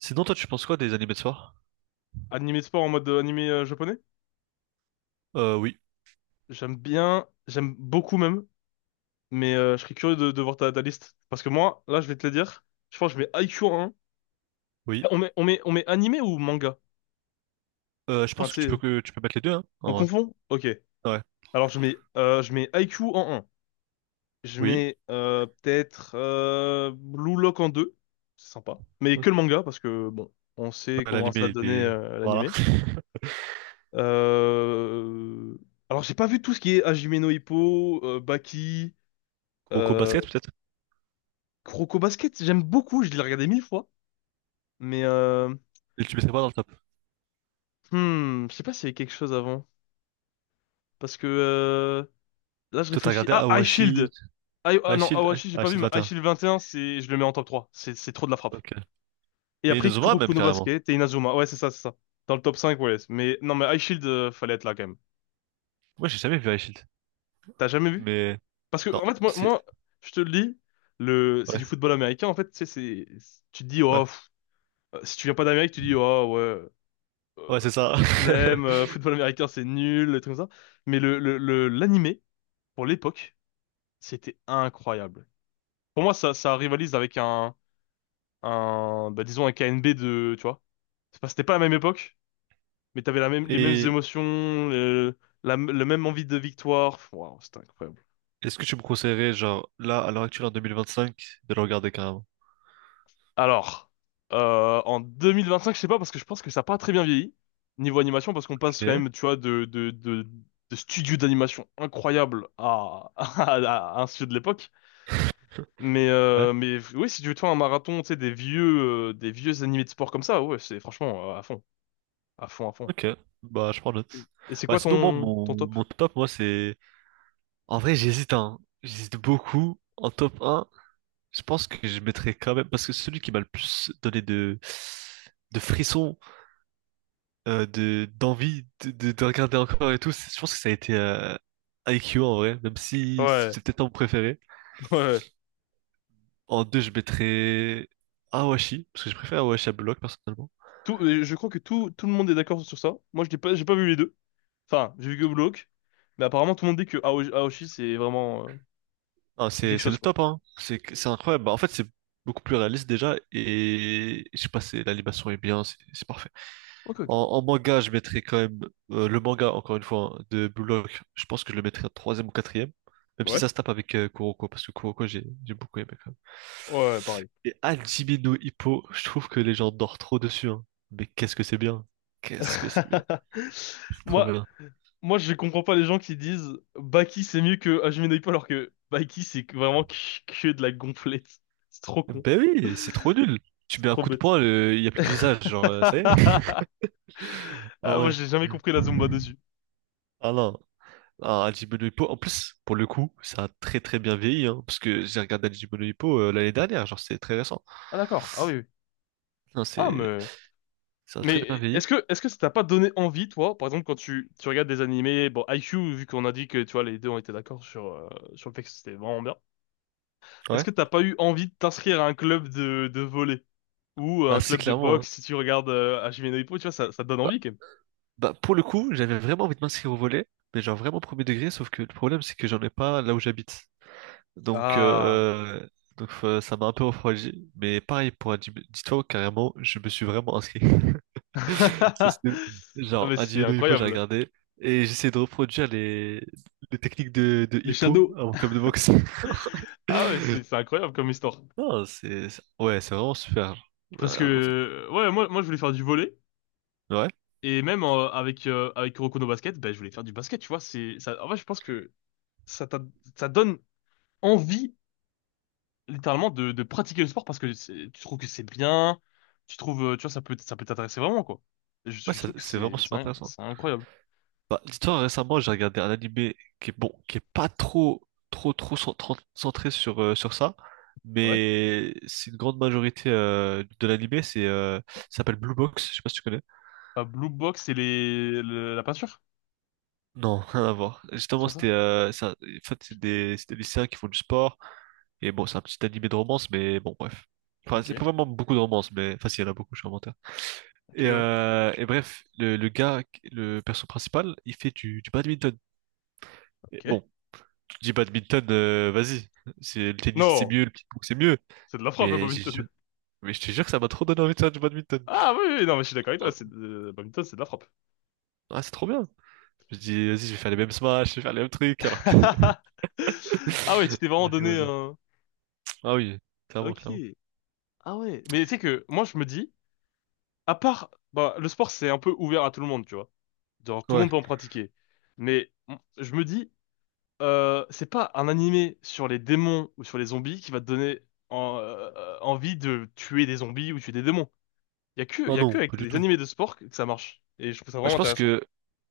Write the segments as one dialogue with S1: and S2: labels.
S1: Sinon, toi, tu penses quoi des animés de soir?
S2: Animé de sport en mode animé japonais?
S1: Oui,
S2: J'aime bien, j'aime beaucoup même, mais je serais curieux de voir ta liste. Parce que moi, là, je vais te le dire, je pense que je mets I Q en un.
S1: oui.
S2: On met animé ou manga?
S1: Je
S2: Enfin, tu
S1: pense que tu peux
S2: sais,
S1: que tu peux mettre les deux, hein,
S2: on
S1: en vrai.
S2: confond? Ok.
S1: Ouais,
S2: Alors, je mets I Q en un. Je
S1: oui.
S2: mets peut-être Blue Lock en 2. C'est sympa. Mais que le
S1: Ok.
S2: manga, parce que, bon, on sait
S1: Bah,
S2: comment ça
S1: l'animé, il
S2: donnait
S1: est... Voilà.
S2: l'animé. Euh... Alors, j'ai pas vu tout ce qui est Hajime no Ippo, Baki...
S1: Kuroko
S2: euh,
S1: Basket, peut-être?
S2: Croco Basket, j'aime beaucoup, je l'ai regardé 1 000 fois. Mais
S1: Et tu mettrais pas dans le top.
S2: je sais pas s'il y avait quelque chose avant. Parce que là, je
S1: Toi, t'as
S2: réfléchis.
S1: regardé
S2: Ah, High
S1: Awashi...
S2: Shield! Ah non,
S1: Ashield...
S2: Awashi, j'ai
S1: Ah,
S2: pas vu,
S1: Ashield
S2: mais High
S1: 21.
S2: Shield 21, c'est, je le mets en top trois. C'est trop de la frappe.
S1: Ok.
S2: Et
S1: Et
S2: après,
S1: Inazuma,
S2: Kuroko
S1: même,
S2: no
S1: carrément.
S2: Basket et Inazuma. Ouais, c'est ça, c'est ça. Dans le top cinq, ouais. Mais non, mais High Shield, fallait être là quand même.
S1: Moi, j'ai jamais vu Ashield.
S2: T'as jamais vu?
S1: Mais...
S2: Parce que,
S1: Non,
S2: en fait, moi,
S1: c'est...
S2: moi, je te le dis, c'est
S1: Ouais,
S2: du football américain. En fait, tu sais, c'est. Tu te dis,
S1: ouais.
S2: oh, pff, si tu viens pas d'Amérique, tu dis, oh, ouais.
S1: Ouais, c'est
S2: la,
S1: ça.
S2: la flemme, football américain, c'est nul, des trucs comme ça. Mais l'animé, pour l'époque, c'était incroyable. Pour moi, ça rivalise avec bah, disons un k n b tu vois. C'était pas la même époque, mais t'avais la même, les mêmes
S1: Et
S2: émotions, le, le même envie de victoire. Waouh, c'était incroyable.
S1: est-ce que tu me conseillerais, genre, là, à l'heure actuelle, en 2025, de le regarder, carrément?
S2: Alors, en 2025, je sais pas, parce que je pense que ça a pas très bien vieilli, niveau animation, parce qu'on passe quand
S1: Ok.
S2: même, tu vois, de studios d'animation incroyables à, à un studio de l'époque. Mais,
S1: Ouais.
S2: euh, mais oui, si tu veux te faire un marathon, tu sais, des vieux animés de sport comme ça, ouais, c'est franchement à fond, à fond, à fond.
S1: Ok, bah je prends note.
S2: Et, et c'est
S1: Bah
S2: quoi
S1: sinon moi
S2: ton, ton
S1: mon,
S2: top?
S1: mon top moi c'est. En vrai j'hésite hein. J'hésite beaucoup. En top un. Je pense que je mettrais quand même. Parce que celui qui m'a le plus donné de frissons, de d'envie de regarder encore et tout, je pense que ça a été I Q en vrai, même si
S2: Ouais,
S1: c'est peut-être pas mon préféré.
S2: ouais.
S1: En deux je mettrais Awashi, parce que je préfère Awashi à Block personnellement.
S2: Je crois que tout le monde est d'accord sur ça. Moi, je n'ai pas, j'ai pas vu les deux. Enfin, j'ai vu que Block, mais apparemment, tout le monde dit que Aoshi,
S1: Ah,
S2: c'est
S1: c'est
S2: quelque
S1: c'est
S2: chose,
S1: le
S2: quoi.
S1: top, hein. C'est incroyable. Bah, en fait, c'est beaucoup plus réaliste déjà. Et je sais pas, c'est l'animation est bien, c'est parfait.
S2: Ok, ok.
S1: En manga, je mettrais quand même le manga, encore une fois, hein, de Blue Lock. Je pense que je le mettrais en troisième ou quatrième. Même si ça
S2: Ouais,
S1: se tape avec Kuroko, parce que Kuroko, j'ai beaucoup aimé quand même.
S2: ouais, pareil.
S1: Et Hajime no Ippo, je trouve que les gens dorment trop dessus, hein. Mais qu'est-ce que c'est bien. Qu'est-ce que c'est bien. C'est trop
S2: Moi,
S1: bien.
S2: moi, je comprends pas les gens qui disent Baki c'est mieux que Hajime no Ippo, alors que Baki, vraiment que de la gonflette. C'est trop con,
S1: Ben oui, c'est trop nul. Tu
S2: c'est
S1: mets un
S2: trop
S1: coup de
S2: bête.
S1: poing, il n'y a plus de visage, genre, ça y est. Ah
S2: Ah, moi,
S1: ouais.
S2: j'ai jamais compris la Zumba dessus.
S1: Ah non. Ah, Hajime no Ippo, en plus, pour le coup, ça a très très bien vieilli, hein, parce que j'ai regardé Hajime no Ippo l'année dernière, genre c'est très récent.
S2: Ah d'accord, ah oui, oui.
S1: Non,
S2: Ah,
S1: c'est
S2: mais
S1: ça a très bien
S2: mais est-ce
S1: vieilli.
S2: que est-ce que ça t'a pas donné envie, toi, par exemple, quand tu regardes des animés? Bon, IQ, vu qu'on a dit que, tu vois, les deux ont été d'accord sur le fait que c'était vraiment bien. Est-ce
S1: Ouais.
S2: que t'as pas eu envie de t'inscrire à un club de volley ou à
S1: Ah
S2: un
S1: si,
S2: club de
S1: clairement, hein.
S2: boxe? Si tu regardes Hajime no Ippo, tu vois, ça te donne
S1: Bah,
S2: envie quand même.
S1: bah, pour le coup, j'avais vraiment envie de m'inscrire au volet, mais genre vraiment premier degré, sauf que le problème c'est que j'en ai pas là où j'habite. Donc
S2: Ah.
S1: euh, donc, ça m'a un peu refroidi, mais pareil pour Hajime, dis-toi carrément, je me suis vraiment inscrit. C'est ce-
S2: Ah,
S1: Genre,
S2: mais
S1: un
S2: c'est
S1: no hippo, j'ai
S2: incroyable.
S1: regardé. Et j'essaie de reproduire les techniques de
S2: Les
S1: hippo
S2: Shadows.
S1: à mon club de boxe.
S2: Ah ouais, c'est incroyable comme histoire.
S1: Non, ouais, c'est vraiment super. Ouais,
S2: Parce que
S1: en
S2: ouais, moi, moi, je voulais faire du volley
S1: ouais,
S2: et même avec Kuroko no Basket, ben je voulais faire du basket, tu vois. C'est ça, en vrai, je pense que ça t'a- ça donne envie littéralement de pratiquer le sport, parce que tu trouves que c'est bien, tu vois, ça peut t'intéresser vraiment, quoi. Et Je,
S1: ouais,
S2: je trouve que
S1: c'est vraiment super intéressant.
S2: c'est incroyable.
S1: Bah, dis-toi, récemment, j'ai regardé un animé qui est bon, qui est pas trop, trop, trop centré sur, sur ça.
S2: Ouais.
S1: Mais c'est une grande majorité de l'animé, ça s'appelle Blue Box, je sais pas si tu connais.
S2: Pas Blue Box et la peinture?
S1: Non, rien à voir.
S2: Ah, c'est
S1: Justement,
S2: pas ça?
S1: en fait, c'est des lycéens qui font du sport. Et bon, c'est un petit animé de romance, mais bon, bref. Enfin, c'est
S2: OK.
S1: pas vraiment beaucoup de romance, mais enfin, si, il y en a beaucoup, je suis un menteur.
S2: OK,
S1: Et,
S2: ouais.
S1: euh, et bref, le gars, le perso principal, il fait du badminton. Et
S2: OK.
S1: bon, tu dis badminton, vas-y. Le tennis, c'est
S2: Non.
S1: mieux, le ping-pong, c'est mieux.
S2: C'est de la frappe, le
S1: Mais, j'ai ju-
S2: badminton.
S1: mais, je te jure que ça m'a trop donné envie de faire du badminton.
S2: Ah oui, oui, non, mais je suis d'accord avec toi, le badminton, c'est de la frappe.
S1: Ah, c'est trop bien. Je me dis, vas-y, je vais faire les mêmes smash, je vais faire les mêmes trucs, alors que...
S2: Ah ouais, tu t'es vraiment
S1: alors que,
S2: donné
S1: vas-y.
S2: un...
S1: Ah oui, clairement,
S2: Ok.
S1: clairement.
S2: Ah ouais. Mais tu sais que, moi, je me dis, à part... Bah, le sport, c'est un peu ouvert à tout le monde, tu vois. Genre, tout le monde
S1: Ouais.
S2: peut en pratiquer. Mais je me dis, c'est pas un animé sur les démons ou sur les zombies qui va te donner envie de tuer des zombies ou tuer des démons. Il y a que, il
S1: Non,
S2: y a que
S1: non,
S2: avec
S1: pas du
S2: les
S1: tout.
S2: animés de sport que ça marche. Et je trouve ça
S1: Bah,
S2: vraiment
S1: je pense
S2: intéressant.
S1: que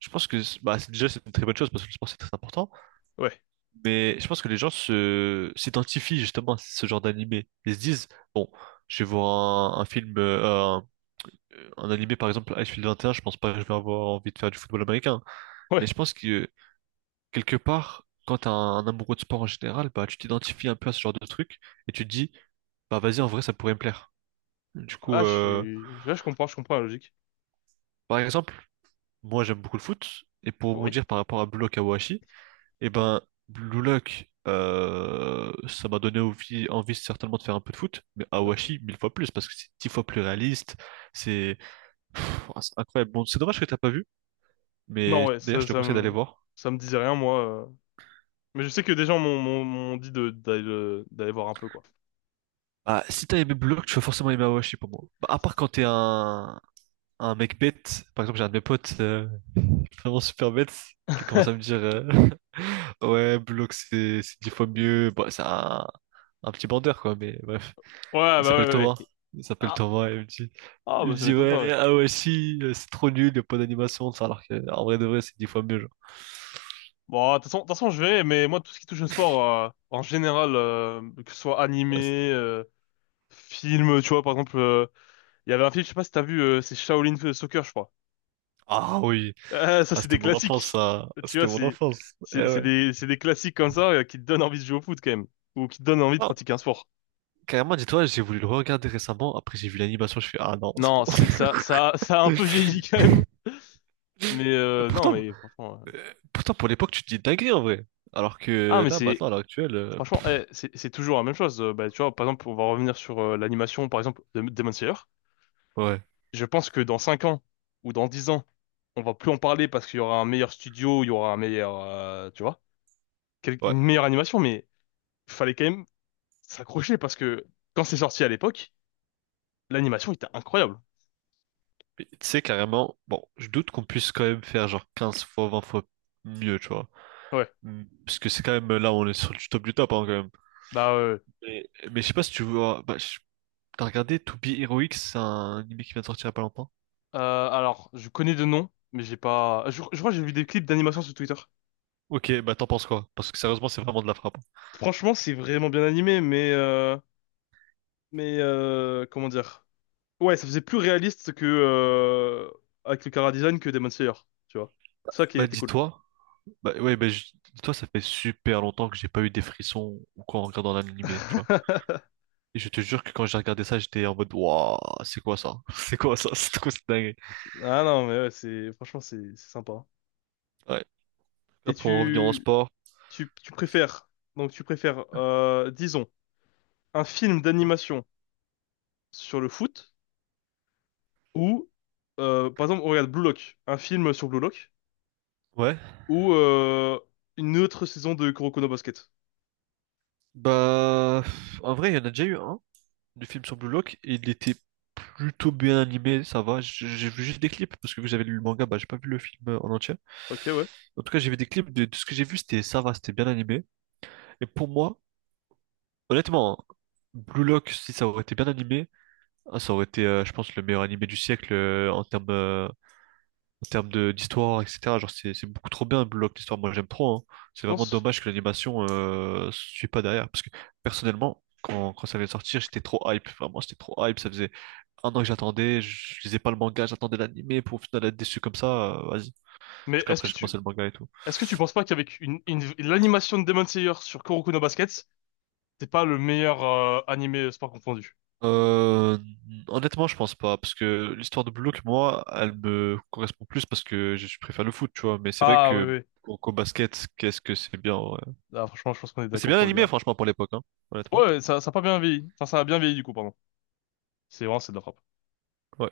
S1: je pense que bah, déjà c'est une très bonne chose parce que le sport c'est très important,
S2: Ouais.
S1: mais je pense que les gens se s'identifient justement à ce genre d'animé. Ils se disent bon, je vais voir un film un, un animé par exemple Icefield 21, je pense pas que je vais avoir envie de faire du football américain, mais je
S2: Ouais.
S1: pense que quelque part quand t'es un amoureux de sport en général, bah tu t'identifies un peu à ce genre de truc et tu te dis bah vas-y en vrai ça pourrait me plaire. Du coup,
S2: Ah, ouais, je comprends la logique.
S1: par exemple, moi j'aime beaucoup le foot et pour
S2: Oui.
S1: rebondir par rapport à Bloc. Eh ben, Blue Lock, ça m'a donné envie, envie certainement de faire un peu de foot, mais Awashi, 1000 fois plus, parce que c'est 10 fois plus réaliste, c'est pff, ah, c'est incroyable. Bon, c'est dommage que t'as pas vu,
S2: Non,
S1: mais
S2: ouais,
S1: d'ailleurs, je te conseille d'aller voir.
S2: ça me disait rien, moi. Mais je sais que des gens m'ont dit d'aller voir un peu, quoi.
S1: Ah, si t'as aimé Blue Lock, tu vas forcément aimer Awashi pour moi. Bah, à part quand t'es un mec bête, par exemple, j'ai un de mes potes vraiment super bête, il commence à me dire Ouais, Blue Lock, c'est 10 fois mieux. Bon, c'est un petit bandeur, quoi, mais bref.
S2: Ouais, bah
S1: Il
S2: ouais,
S1: s'appelle
S2: ouais,
S1: Thomas.
S2: ouais.
S1: Il s'appelle
S2: Ah,
S1: Thomas et
S2: ah
S1: il me
S2: bah ça
S1: dit
S2: m'étonne pas, ouais.
S1: ouais, ah ouais, si, c'est trop nul, il n'y a pas d'animation, ça, alors que, en vrai de vrai, c'est 10 fois mieux, genre.
S2: Bon, de toute façon, je verrai, mais moi, tout ce qui touche au sport, en général, que ce soit
S1: Ah c'est-
S2: animé, film, tu vois, par exemple, il y avait un film, je sais pas si t'as vu, c'est Shaolin Soccer, je crois.
S1: ah oui,
S2: Ah, ça,
S1: ah,
S2: c'est
S1: c'était
S2: des
S1: mon enfance,
S2: classiques.
S1: ça. Ah,
S2: Tu
S1: c'était
S2: vois,
S1: mon enfance. Eh ouais.
S2: c'est des classiques comme ça qui te donnent envie de jouer au foot quand même. Ou qui te donnent envie de
S1: Ah,
S2: pratiquer un sport.
S1: carrément, dis-toi, j'ai voulu le regarder récemment, après j'ai vu l'animation, je fais, ah non, c'est
S2: Non,
S1: bon.
S2: ça a un peu vieilli quand même. Mais,
S1: Euh,
S2: non,
S1: Pourtant,
S2: mais franchement.
S1: pourtant, pour l'époque, tu te dis dinguerie en vrai. Alors
S2: Ah,
S1: que
S2: mais
S1: là, maintenant, à l'heure actuelle,
S2: franchement, eh, c'est toujours la même chose. Bah, tu vois, par exemple, on va revenir sur l'animation, par exemple, de Demon Slayer.
S1: ouais,
S2: Je pense que dans 5 ans ou dans 10 ans, on va plus en parler, parce qu'il y aura un meilleur studio, il y aura un meilleur, tu vois,
S1: ouais.
S2: une meilleure animation. Mais fallait quand même s'accrocher, parce que quand c'est sorti à l'époque, l'animation était incroyable.
S1: Mais tu sais, carrément, bon, je doute qu'on puisse quand même faire genre 15 fois, 20 fois mieux, tu vois.
S2: Ouais.
S1: Hmm. Parce que c'est quand même là, on est sur du top hein, quand même.
S2: Bah,
S1: Mais, je sais pas si tu vois. Bah, t'as regardé To Be Heroic, c'est un anime qui vient de sortir il y a pas longtemps.
S2: euh, alors, je connais de nom, mais j'ai pas. Je crois que j'ai vu des clips d'animation sur Twitter.
S1: Ok, bah t'en penses quoi? Parce que sérieusement, c'est vraiment de la frappe.
S2: Franchement, c'est vraiment bien animé, comment dire? Ouais, ça faisait plus réaliste que avec le chara design que Demon Slayer, tu vois. C'est ça qui
S1: Bah
S2: était cool.
S1: dis-toi, bah ouais, dis-toi, ça fait super longtemps que j'ai pas eu des frissons ou quoi en regardant l'anime, tu vois. Et je te jure que quand j'ai regardé ça, j'étais en mode, waouh, c'est quoi ça? C'est quoi ça? C'est quoi cette dinguerie?
S2: Ah non, mais ouais, c'est franchement c'est sympa, hein.
S1: Ouais. Là,
S2: Et
S1: pour en revenir en
S2: tu
S1: sport.
S2: tu tu préfères donc tu préfères disons un film d'animation sur le foot. Ou, par exemple, on regarde Blue Lock, un film sur Blue Lock,
S1: Ouais.
S2: ou une autre saison de Kuroko no Basket.
S1: Bah, en vrai, il y en a déjà eu un, du film sur Blue Lock et il était plutôt bien animé, ça va. J'ai vu juste des clips parce que vous avez lu le manga, bah, j'ai pas vu le film en entier.
S2: Ok, ouais,
S1: En tout cas, j'ai vu des clips de ce que j'ai vu, c'était ça va, c'était bien animé. Et pour moi, honnêtement, Blue Lock, si ça aurait été bien animé, ah, ça aurait été, je pense, le meilleur animé du siècle en termes de d'histoire, etc. Genre, c'est beaucoup trop bien, Block, l'histoire. Moi, j'aime trop, hein.
S2: tu
S1: C'est vraiment
S2: penses.
S1: dommage que l'animation suit pas derrière. Parce que personnellement, quand ça allait sortir, j'étais trop hype. Vraiment, j'étais trop hype. Ça faisait un an que j'attendais. Je lisais pas le manga, j'attendais l'animé pour au final être déçu comme ça, vas-y. Du
S2: Mais
S1: coup, après, j'ai commencé le manga et tout.
S2: est-ce que tu penses pas qu'avec l'animation de Demon Slayer sur Kuroko no Basket, c'est pas le meilleur animé sport confondu?
S1: Euh, Honnêtement, je pense pas. Parce que l'histoire de Block, moi, elle me correspond plus parce que je préfère le foot, tu vois. Mais c'est vrai
S2: Ah oui,
S1: que.
S2: oui.
S1: Au basket, qu'est-ce que c'est bien, ouais.
S2: Ah, franchement, je pense qu'on est
S1: Mais c'est
S2: d'accord
S1: bien
S2: pour le dire.
S1: animé, franchement, pour l'époque, hein, honnêtement.
S2: Ouais, ça a pas bien vieilli. Enfin, ça a bien vieilli, du coup, pardon. C'est de la frappe.
S1: Ouais.